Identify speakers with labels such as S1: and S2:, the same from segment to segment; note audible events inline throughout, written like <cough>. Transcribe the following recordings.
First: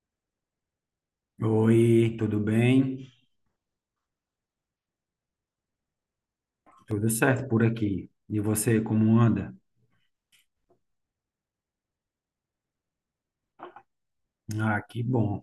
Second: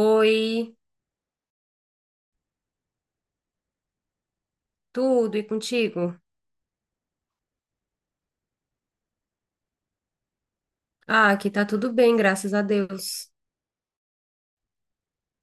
S1: Oi,
S2: Oi, tudo bem?
S1: tudo e contigo?
S2: Tudo certo por aqui. E você, como anda?
S1: Ah, aqui tá tudo bem, graças a Deus.
S2: Ah, que bom.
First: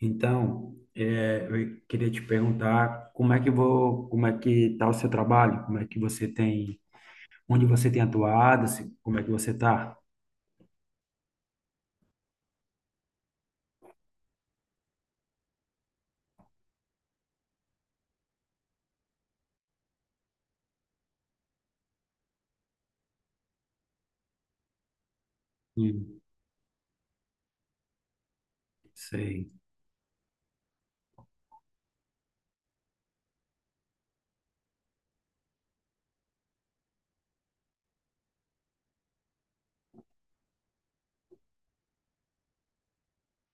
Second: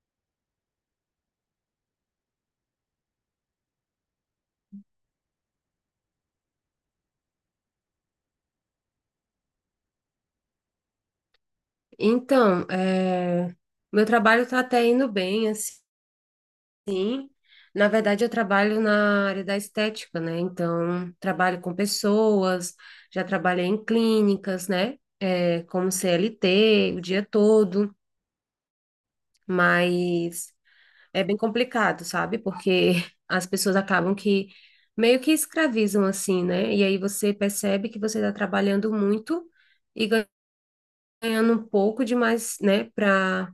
S2: Então, eu queria te perguntar como é que tá o seu trabalho? Como é que você tem, onde você tem atuado? Como é que você tá?
S1: Então, meu trabalho tá até indo bem, assim. Na verdade, eu trabalho na área da estética, né? Então, trabalho com pessoas, já trabalhei em clínicas, né? Como
S2: Sim,
S1: CLT o dia todo,
S2: sei.
S1: mas. É bem complicado, sabe? Porque as pessoas acabam que meio que escravizam assim, né? E aí você percebe que você está trabalhando muito e ganhando um pouco demais, né? Para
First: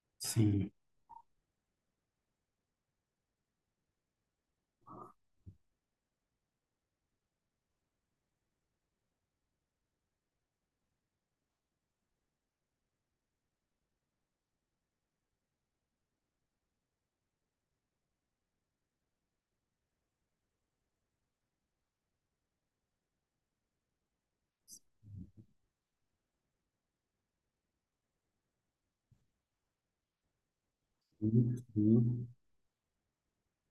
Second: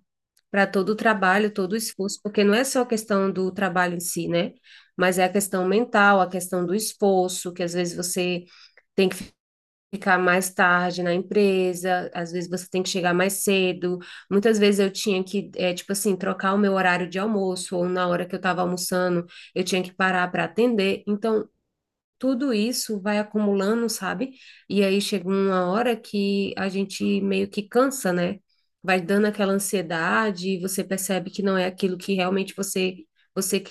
S1: para
S2: Sim.
S1: todo o trabalho, todo o esforço, porque não é só a questão do trabalho em si, né? Mas é a questão mental, a questão do esforço, que às vezes você tem que ficar mais tarde na empresa, às vezes você tem que chegar mais cedo. Muitas vezes eu tinha que, tipo assim, trocar o meu horário de almoço, ou na hora que eu estava almoçando, eu tinha que parar para atender. Então, tudo isso vai acumulando, sabe? E aí chega uma hora que a gente meio que cansa, né? Vai dando aquela ansiedade, e você percebe que não é aquilo que
S2: Sim.
S1: realmente você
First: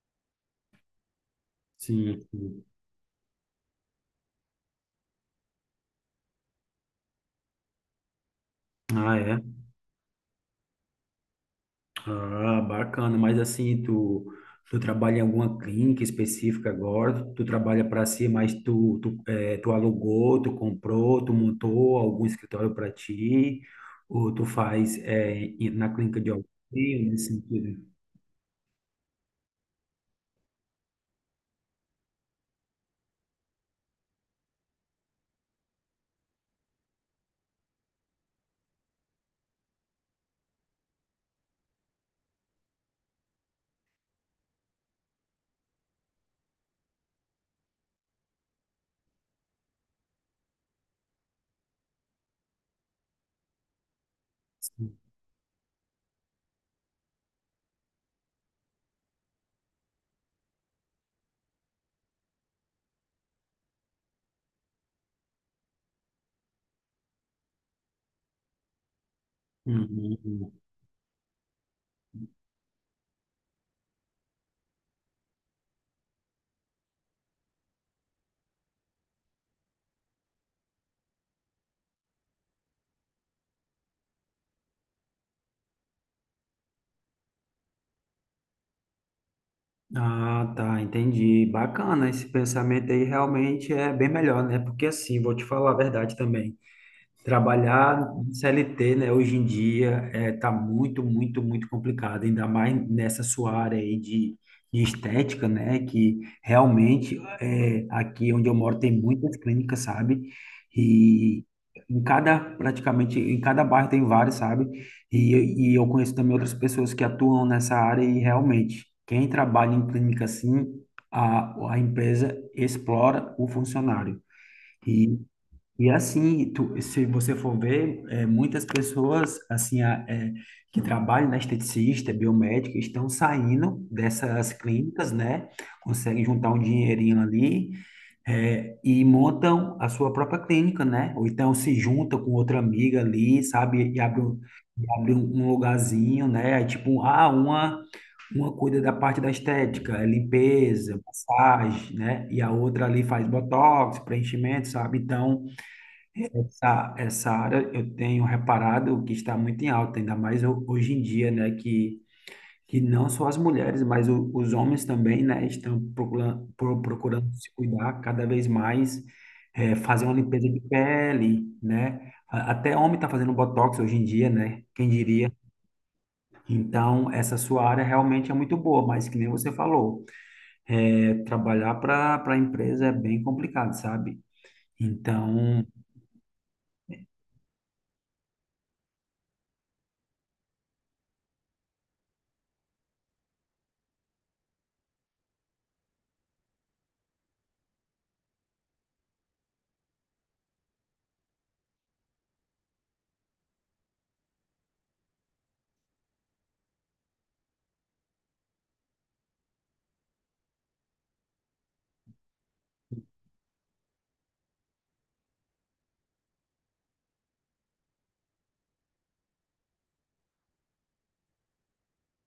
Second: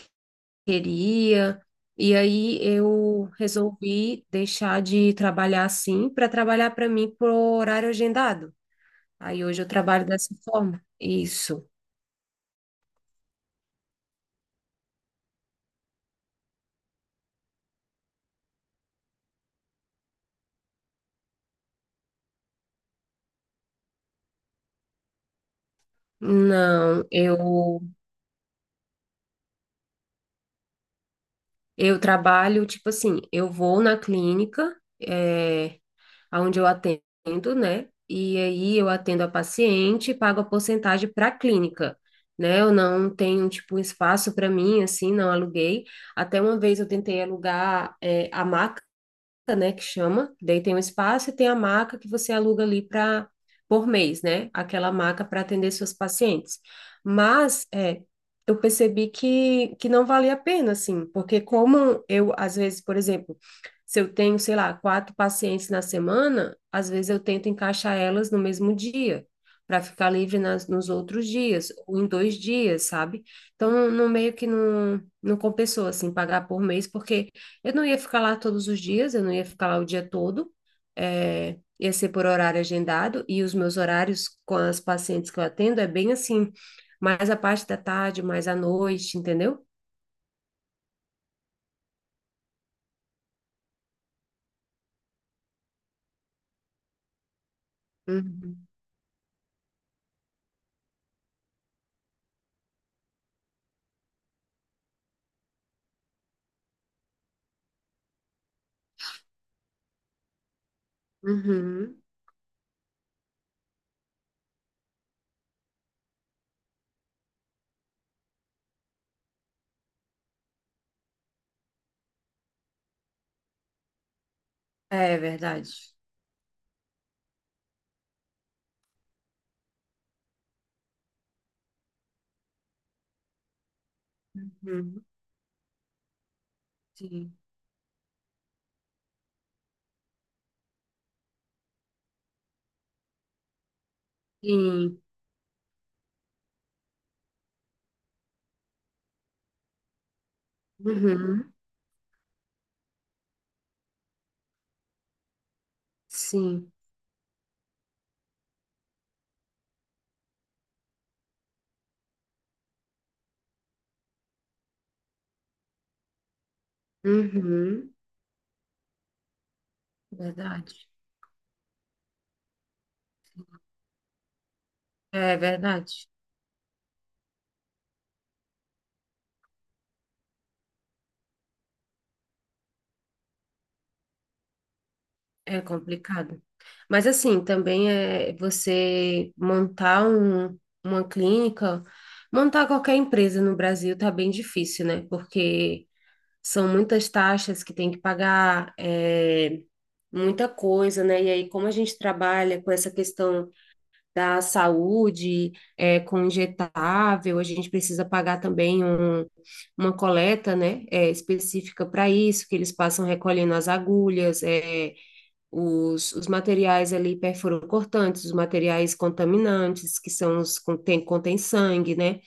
S1: queria. E
S2: Sim,
S1: aí
S2: sim.
S1: eu resolvi deixar de trabalhar assim para trabalhar para mim por horário agendado.
S2: Ah, é?
S1: Aí hoje eu trabalho dessa forma. Isso.
S2: Ah, bacana. Mas assim, tu trabalha em alguma clínica específica agora? Tu trabalha para si, mas tu alugou, tu comprou, tu montou algum escritório para ti? Ou tu faz na clínica de
S1: Não,
S2: alguém, nesse
S1: eu
S2: sentido?
S1: eu trabalho tipo assim, eu vou na clínica, é, onde eu atendo, né? E aí eu atendo a paciente, pago a porcentagem para a clínica, né? Eu não tenho tipo um espaço para mim assim, não aluguei. Até uma vez eu tentei alugar é, a maca né, que chama, daí tem um espaço e tem a maca que você aluga ali para por mês, né? Aquela maca para atender seus pacientes. Mas é, eu percebi que não valia a pena, assim, porque como eu, às vezes, por exemplo, se eu tenho, sei lá, quatro pacientes na semana, às vezes eu tento encaixar elas no mesmo dia, para ficar livre
S2: Uhum.
S1: nos outros dias, ou em 2 dias, sabe? Então, no meio que não compensou, assim, pagar por mês, porque eu não ia ficar lá todos os dias, eu não ia ficar lá o dia todo, ia ser por horário agendado, e os meus horários com as pacientes que eu atendo é bem assim, mais a parte da tarde, mais à noite, entendeu?
S2: Ah, tá, entendi. Bacana, esse pensamento aí realmente é bem melhor, né? Porque assim, vou te falar a verdade também. Trabalhar em
S1: Uhum.
S2: CLT, né, hoje em dia tá muito, muito, muito complicado, ainda mais nessa sua área aí de estética, né, que realmente aqui onde eu moro tem muitas clínicas, sabe? E em
S1: Uhum.
S2: cada, praticamente, em cada bairro tem várias, sabe? E eu conheço também outras pessoas que atuam nessa área e realmente, quem trabalha em clínica assim, a empresa explora o funcionário.
S1: É verdade.
S2: E assim, tu, se você for ver, muitas pessoas assim que trabalham na esteticista, biomédica, estão saindo dessas
S1: Uhum.
S2: clínicas, né? Conseguem juntar um dinheirinho
S1: Sim.
S2: ali, e montam a sua própria clínica, né? Ou então se juntam com outra amiga ali, sabe? E
S1: Sim.
S2: abre um lugarzinho, né? Aí, tipo, uma cuida da parte da estética, é limpeza,
S1: Uhum.
S2: massagem, né? E a outra ali faz botox, preenchimento, sabe? Então.
S1: Sim.
S2: Essa área eu tenho reparado que está muito em alta, ainda mais hoje em dia, né? Que não só as mulheres, mas os homens também, né? Estão procurando se
S1: Uhum.
S2: cuidar cada vez mais, fazer uma limpeza de
S1: Verdade.
S2: pele, né? A- Até homem está fazendo botox hoje em dia, né? Quem diria?
S1: É verdade.
S2: Então, essa sua área realmente é muito boa, mas que nem você falou, trabalhar para a empresa é bem complicado, sabe?
S1: É
S2: Então,
S1: complicado. Mas assim, também é você montar uma clínica, montar qualquer empresa no Brasil tá bem difícil, né? Porque são muitas taxas que tem que pagar, muita coisa, né? E aí, como a gente trabalha com essa questão da saúde, é, com injetável, a gente precisa pagar também uma coleta, né? É, específica para isso, que eles passam recolhendo as agulhas, é os materiais ali perfurocortantes, os materiais contaminantes, que são os que contêm sangue, né?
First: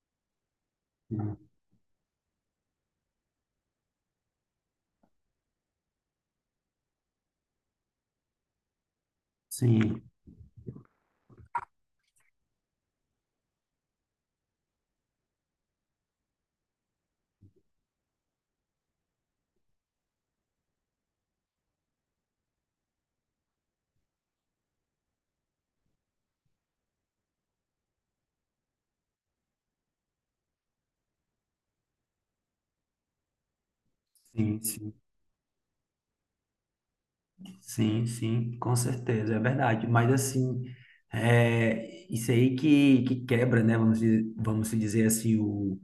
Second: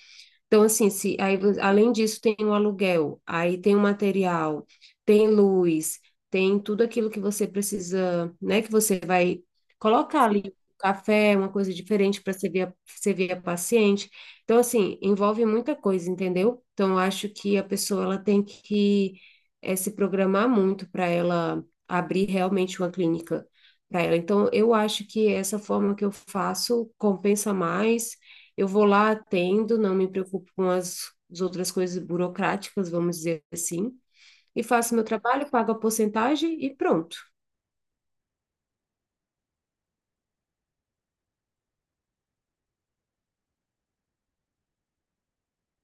S1: Então, assim, se, aí, além disso, tem o aluguel, aí tem o material, tem luz, tem tudo aquilo que você precisa, né? Que você vai
S2: sim,
S1: colocar ali um café, uma coisa diferente para servir a paciente. Então, assim, envolve muita coisa, entendeu? Então, eu acho que a pessoa ela tem que se programar muito para ela abrir realmente uma clínica para ela. Então, eu acho que essa forma que eu faço compensa mais eu vou lá, atendo, não me preocupo com as outras coisas burocráticas, vamos dizer assim,
S2: sim,
S1: e faço
S2: sim.
S1: meu trabalho, pago a porcentagem e pronto.
S2: Sim, sim, com certeza, é verdade. Mas assim, isso aí que quebra, né? Vamos se dizer assim,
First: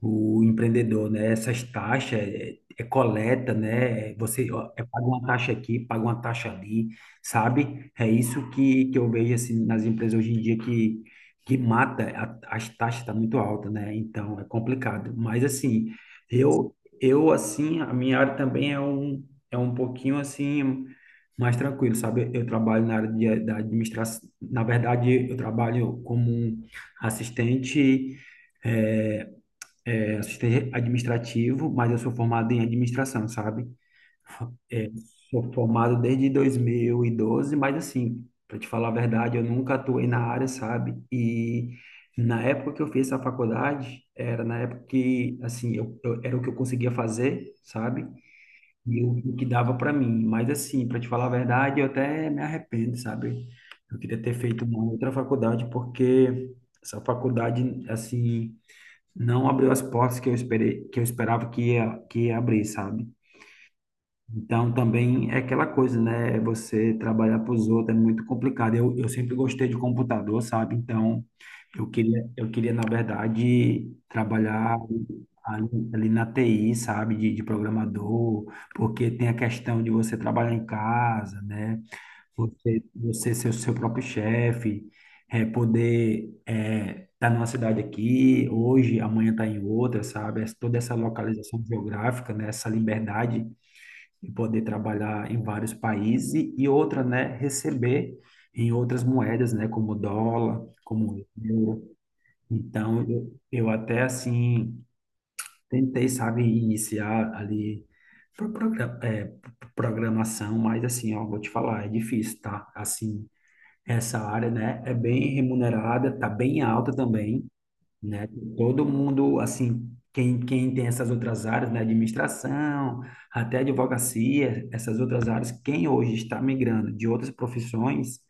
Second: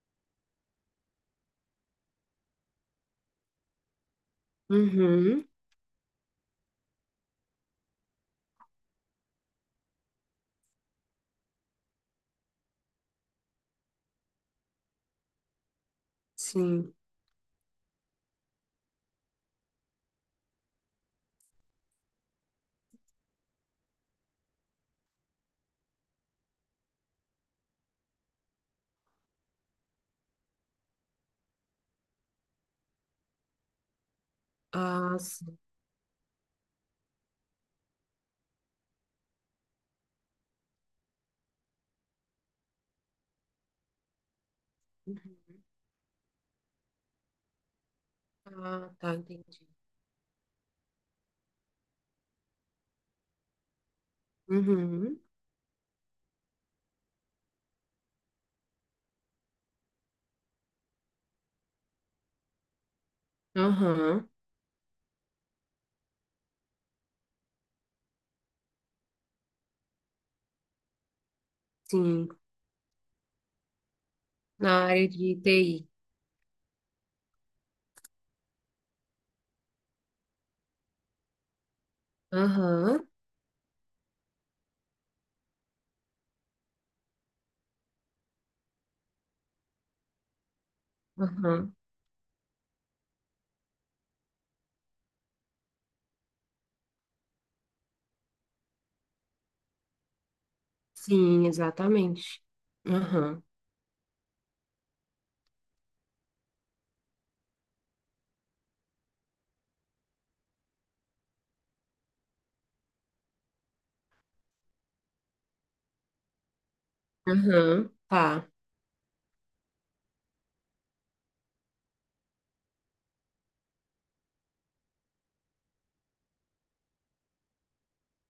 S2: o empreendedor, né? Essas taxas é coleta, né? Você ó, paga uma
S1: Uhum,
S2: taxa aqui, paga uma taxa ali, sabe? É isso que eu vejo assim nas empresas hoje em dia que mata as taxas tá muito alta, né? Então é complicado. Mas assim, eu
S1: sim.
S2: eu assim a minha área também é um pouquinho assim mais tranquilo, sabe? Eu trabalho na área da administração. Na verdade, eu trabalho como um assistente é, assistente administrativo, mas eu sou formado em administração, sabe? É,
S1: Ah,
S2: sou
S1: sim.
S2: formado desde 2012, mas assim, para te falar a verdade, eu nunca atuei na área, sabe? E na época que eu fiz essa faculdade, era na época que, assim, era o que eu conseguia fazer, sabe?
S1: Ah,
S2: E
S1: tá,
S2: o que
S1: entendi.
S2: dava para mim. Mas assim, para te falar a verdade, eu até me arrependo, sabe? Eu queria ter feito uma outra
S1: Uhum,
S2: faculdade, porque essa faculdade, assim não abriu as portas que eu esperei, que eu esperava que ia abrir, sabe?
S1: aham,
S2: Então também é aquela coisa, né? Você trabalhar para os outros é muito complicado. Eu sempre gostei de computador, sabe? Então
S1: sim.
S2: eu queria na verdade trabalhar
S1: Na área de TI.
S2: ali na TI, sabe? De programador, porque tem a questão de você trabalhar em casa, né?
S1: Aham,
S2: Você ser o seu próprio chefe, poder tá numa cidade aqui, hoje, amanhã tá em outra, sabe? Toda essa localização
S1: aham,
S2: geográfica, né? Essa liberdade de poder trabalhar em vários países e outra, né? Receber em outras moedas, né? Como dólar, como
S1: sim,
S2: euro.
S1: exatamente.
S2: Então,
S1: Aham,
S2: eu até, assim, tentei, sabe, iniciar ali pro- progra- é, programação, mas assim, ó, vou te falar, é difícil, tá? Assim, essa área, né, é bem remunerada, tá bem alta também,
S1: aham,
S2: né?
S1: tá,
S2: Todo mundo, assim, quem tem essas outras áreas, né, administração, até advocacia, essas outras áreas, quem hoje está migrando de outras profissões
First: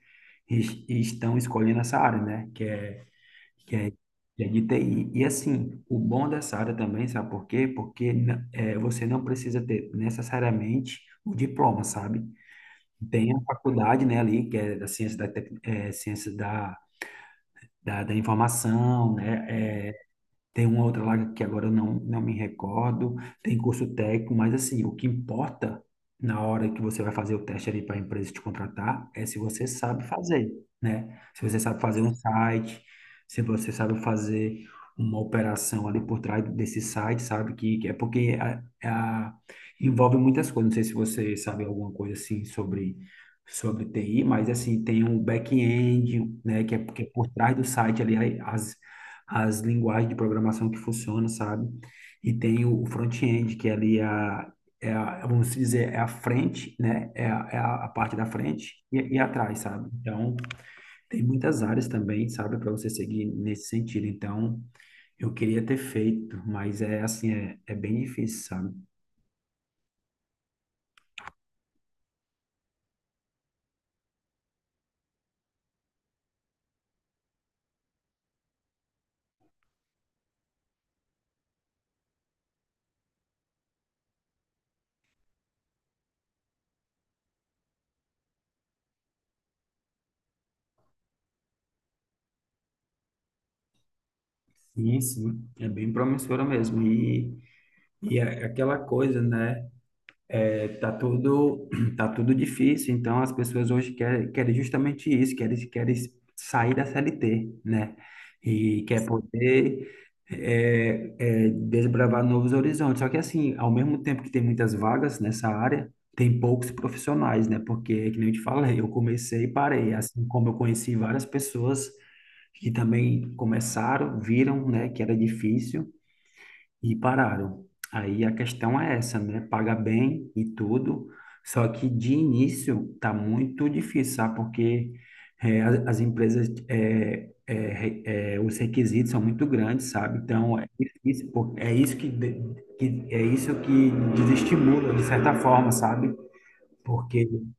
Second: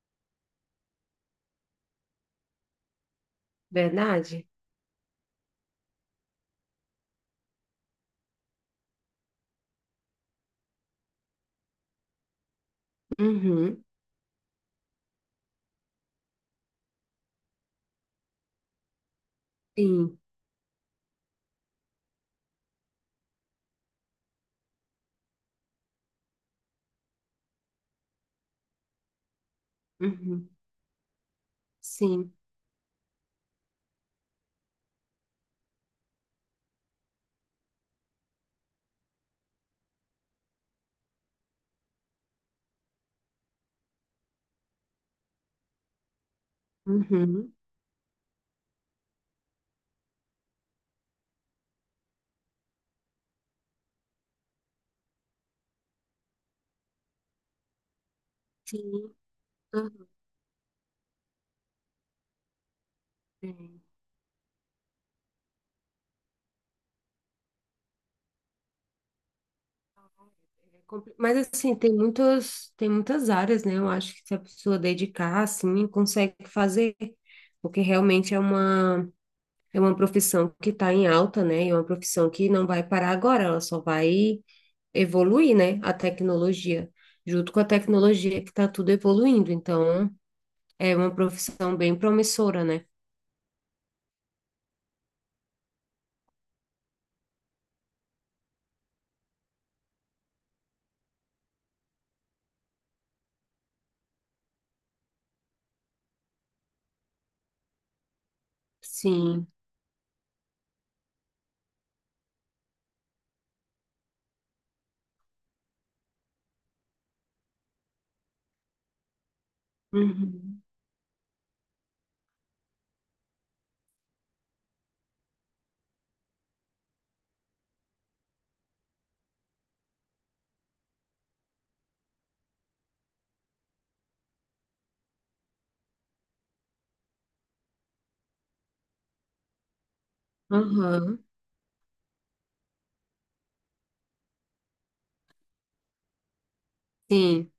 S2: estão escolhendo essa área, né, que é, que
S1: verdade?
S2: é de TI. E, assim, o bom dessa área também, sabe por quê? Porque você não precisa ter necessariamente o diploma, sabe? Tem a
S1: Uhum,
S2: faculdade, né, ali, que é da ciência da informação, né, é,
S1: sim,
S2: tem uma outra lá que agora eu não me recordo, tem curso técnico, mas assim, o que importa na hora que você vai fazer o teste ali para a empresa te contratar é se você sabe
S1: uhum,
S2: fazer, né? Se você sabe fazer um
S1: sim,
S2: site, se você sabe fazer uma operação ali por trás desse site, sabe? Que é porque a- envolve muitas coisas. Não sei se você sabe alguma coisa assim sobre TI, mas assim, tem um back-end, né? Que é porque por
S1: uhum,
S2: trás do site ali, aí, as linguagens de programação que funcionam, sabe? E tem o front-end, que ali vamos dizer, é a frente, né? É a parte da frente
S1: sim,
S2: e atrás, sabe? Então, tem muitas áreas também, sabe? Para você seguir nesse
S1: aham.
S2: sentido. Então, eu queria ter feito, mas é assim, é bem difícil, sabe?
S1: É compli- Mas assim, tem muitas áreas, né? Eu acho que se a pessoa dedicar, assim, consegue fazer, porque realmente é é uma profissão que está em alta, né? E é uma profissão que não vai parar agora, ela só vai evoluir, né? A tecnologia, junto com a tecnologia que está tudo evoluindo. Então, é uma profissão bem promissora, né?
S2: Sim, sim, é bem promissora mesmo. E é aquela coisa, né? Tá tudo, <clears throat> tá tudo difícil, então as pessoas hoje querem justamente isso, querem sair da CLT, né? E quer
S1: Sim.
S2: poder desbravar novos horizontes. Só que assim, ao mesmo tempo que tem muitas vagas nessa área, tem poucos profissionais, né? Porque, que nem eu te falei, eu comecei e parei, assim como eu
S1: Uhum.
S2: conheci várias pessoas que também começaram, viram, né, que era difícil e pararam. Aí a questão é essa, né? Paga bem e tudo, só que de início tá muito difícil, sabe? Porque as, as empresas, os requisitos são muito grandes, sabe? Então é
S1: Aham.
S2: difícil, pô. É isso que, de- que é isso que desestimula de certa forma, sabe? Porque
S1: Sim.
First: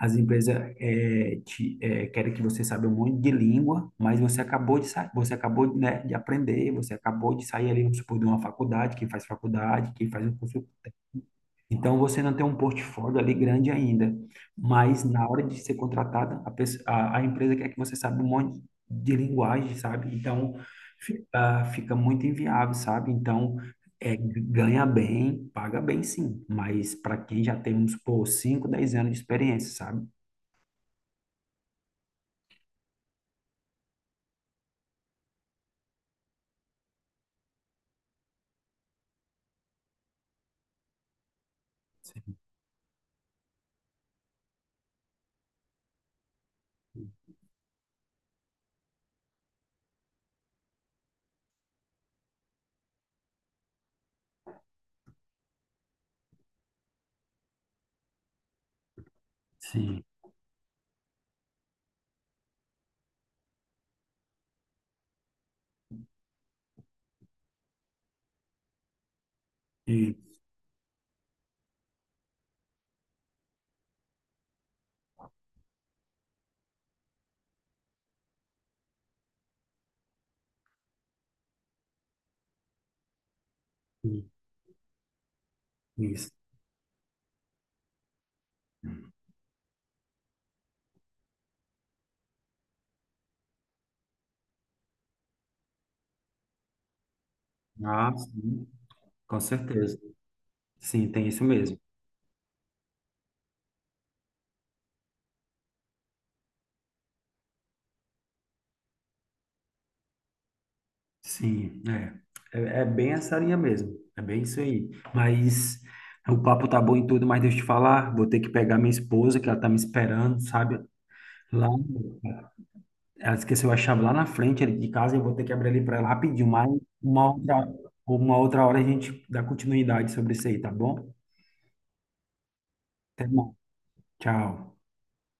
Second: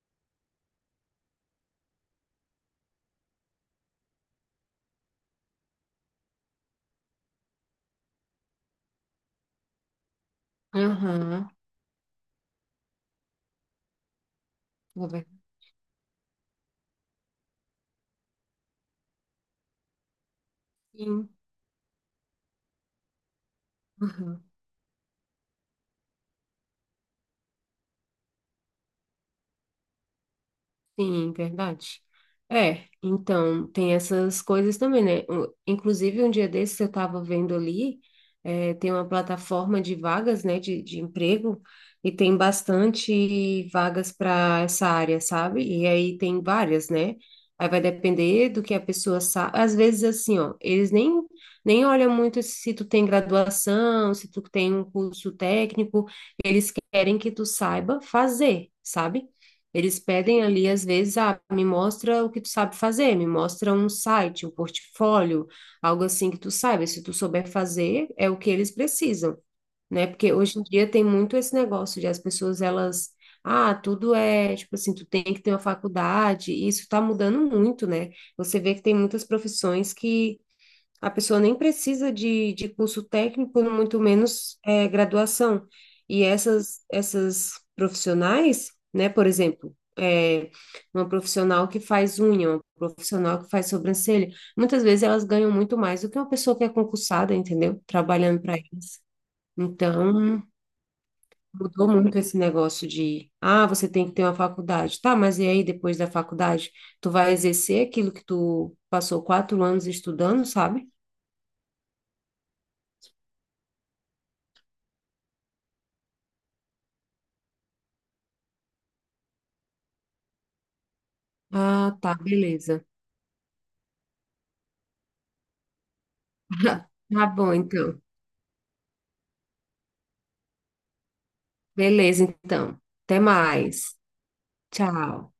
S2: as empresas querem que você saiba um monte de língua, mas você acabou de sair, você acabou, né, de aprender, você acabou de sair ali, vamos supor, de uma faculdade, quem faz um curso.
S1: Aham.
S2: Então, você não tem um portfólio ali grande ainda, mas
S1: Vou
S2: na
S1: ver.
S2: hora de ser contratada, a empresa quer que você saiba um monte de linguagem, sabe? Então,
S1: Sim.
S2: fica muito inviável, sabe? Então,
S1: Aham.
S2: ganha bem, paga bem sim, mas para quem já tem, vamos supor, 5, 10 anos de experiência, sabe?
S1: Sim, verdade. É, então tem essas coisas também, né? O- Inclusive, um dia desses eu estava vendo ali, tem uma plataforma de vagas, né, de emprego, e tem bastante vagas para essa área, sabe? E aí tem várias, né? Aí vai depender do que a pessoa sabe. Às vezes, assim, ó, eles nem, nem olham muito se tu tem graduação, se tu tem um curso técnico, eles querem que tu saiba fazer, sabe? Eles
S2: Sim,
S1: pedem ali, às vezes, ah, me mostra o que tu sabe fazer, me mostra um site, um portfólio, algo assim que tu saiba. Se tu souber fazer, é o que eles precisam, né?
S2: e,
S1: Porque hoje em dia tem muito esse negócio de as pessoas, elas, ah, tudo é, tipo assim, tu tem que ter uma faculdade, e isso tá mudando muito, né? Você vê que tem muitas profissões que a pessoa nem precisa de curso técnico, muito
S2: e-
S1: menos é, graduação. E
S2: isso.
S1: essas profissionais, né, por exemplo, é, uma profissional que faz unha, uma profissional que faz sobrancelha, muitas vezes elas ganham muito mais do que uma pessoa que é concursada, entendeu?
S2: Ah,
S1: Trabalhando para
S2: sim,
S1: eles.
S2: com certeza.
S1: Então,
S2: Sim, tem isso mesmo.
S1: mudou muito esse negócio de, ah, você tem que ter uma faculdade. Tá, mas e aí, depois da faculdade, tu vai exercer aquilo que tu passou 4 anos estudando, sabe?
S2: Sim, é. É, é bem essa linha mesmo. É bem isso aí. Mas o papo tá bom e tudo, mas deixa eu te falar, vou ter que pegar minha esposa, que ela tá me esperando, sabe? Lá,
S1: Ah, tá, beleza.
S2: ela esqueceu a chave lá na frente ali de casa, eu vou ter que abrir ali para ela rapidinho, mas
S1: <laughs> Tá
S2: uma
S1: bom,
S2: outra,
S1: então.
S2: uma outra hora a gente dá continuidade sobre isso aí, tá bom?
S1: Beleza, então. Até
S2: Até mais.
S1: mais.
S2: Tchau.
S1: Tchau.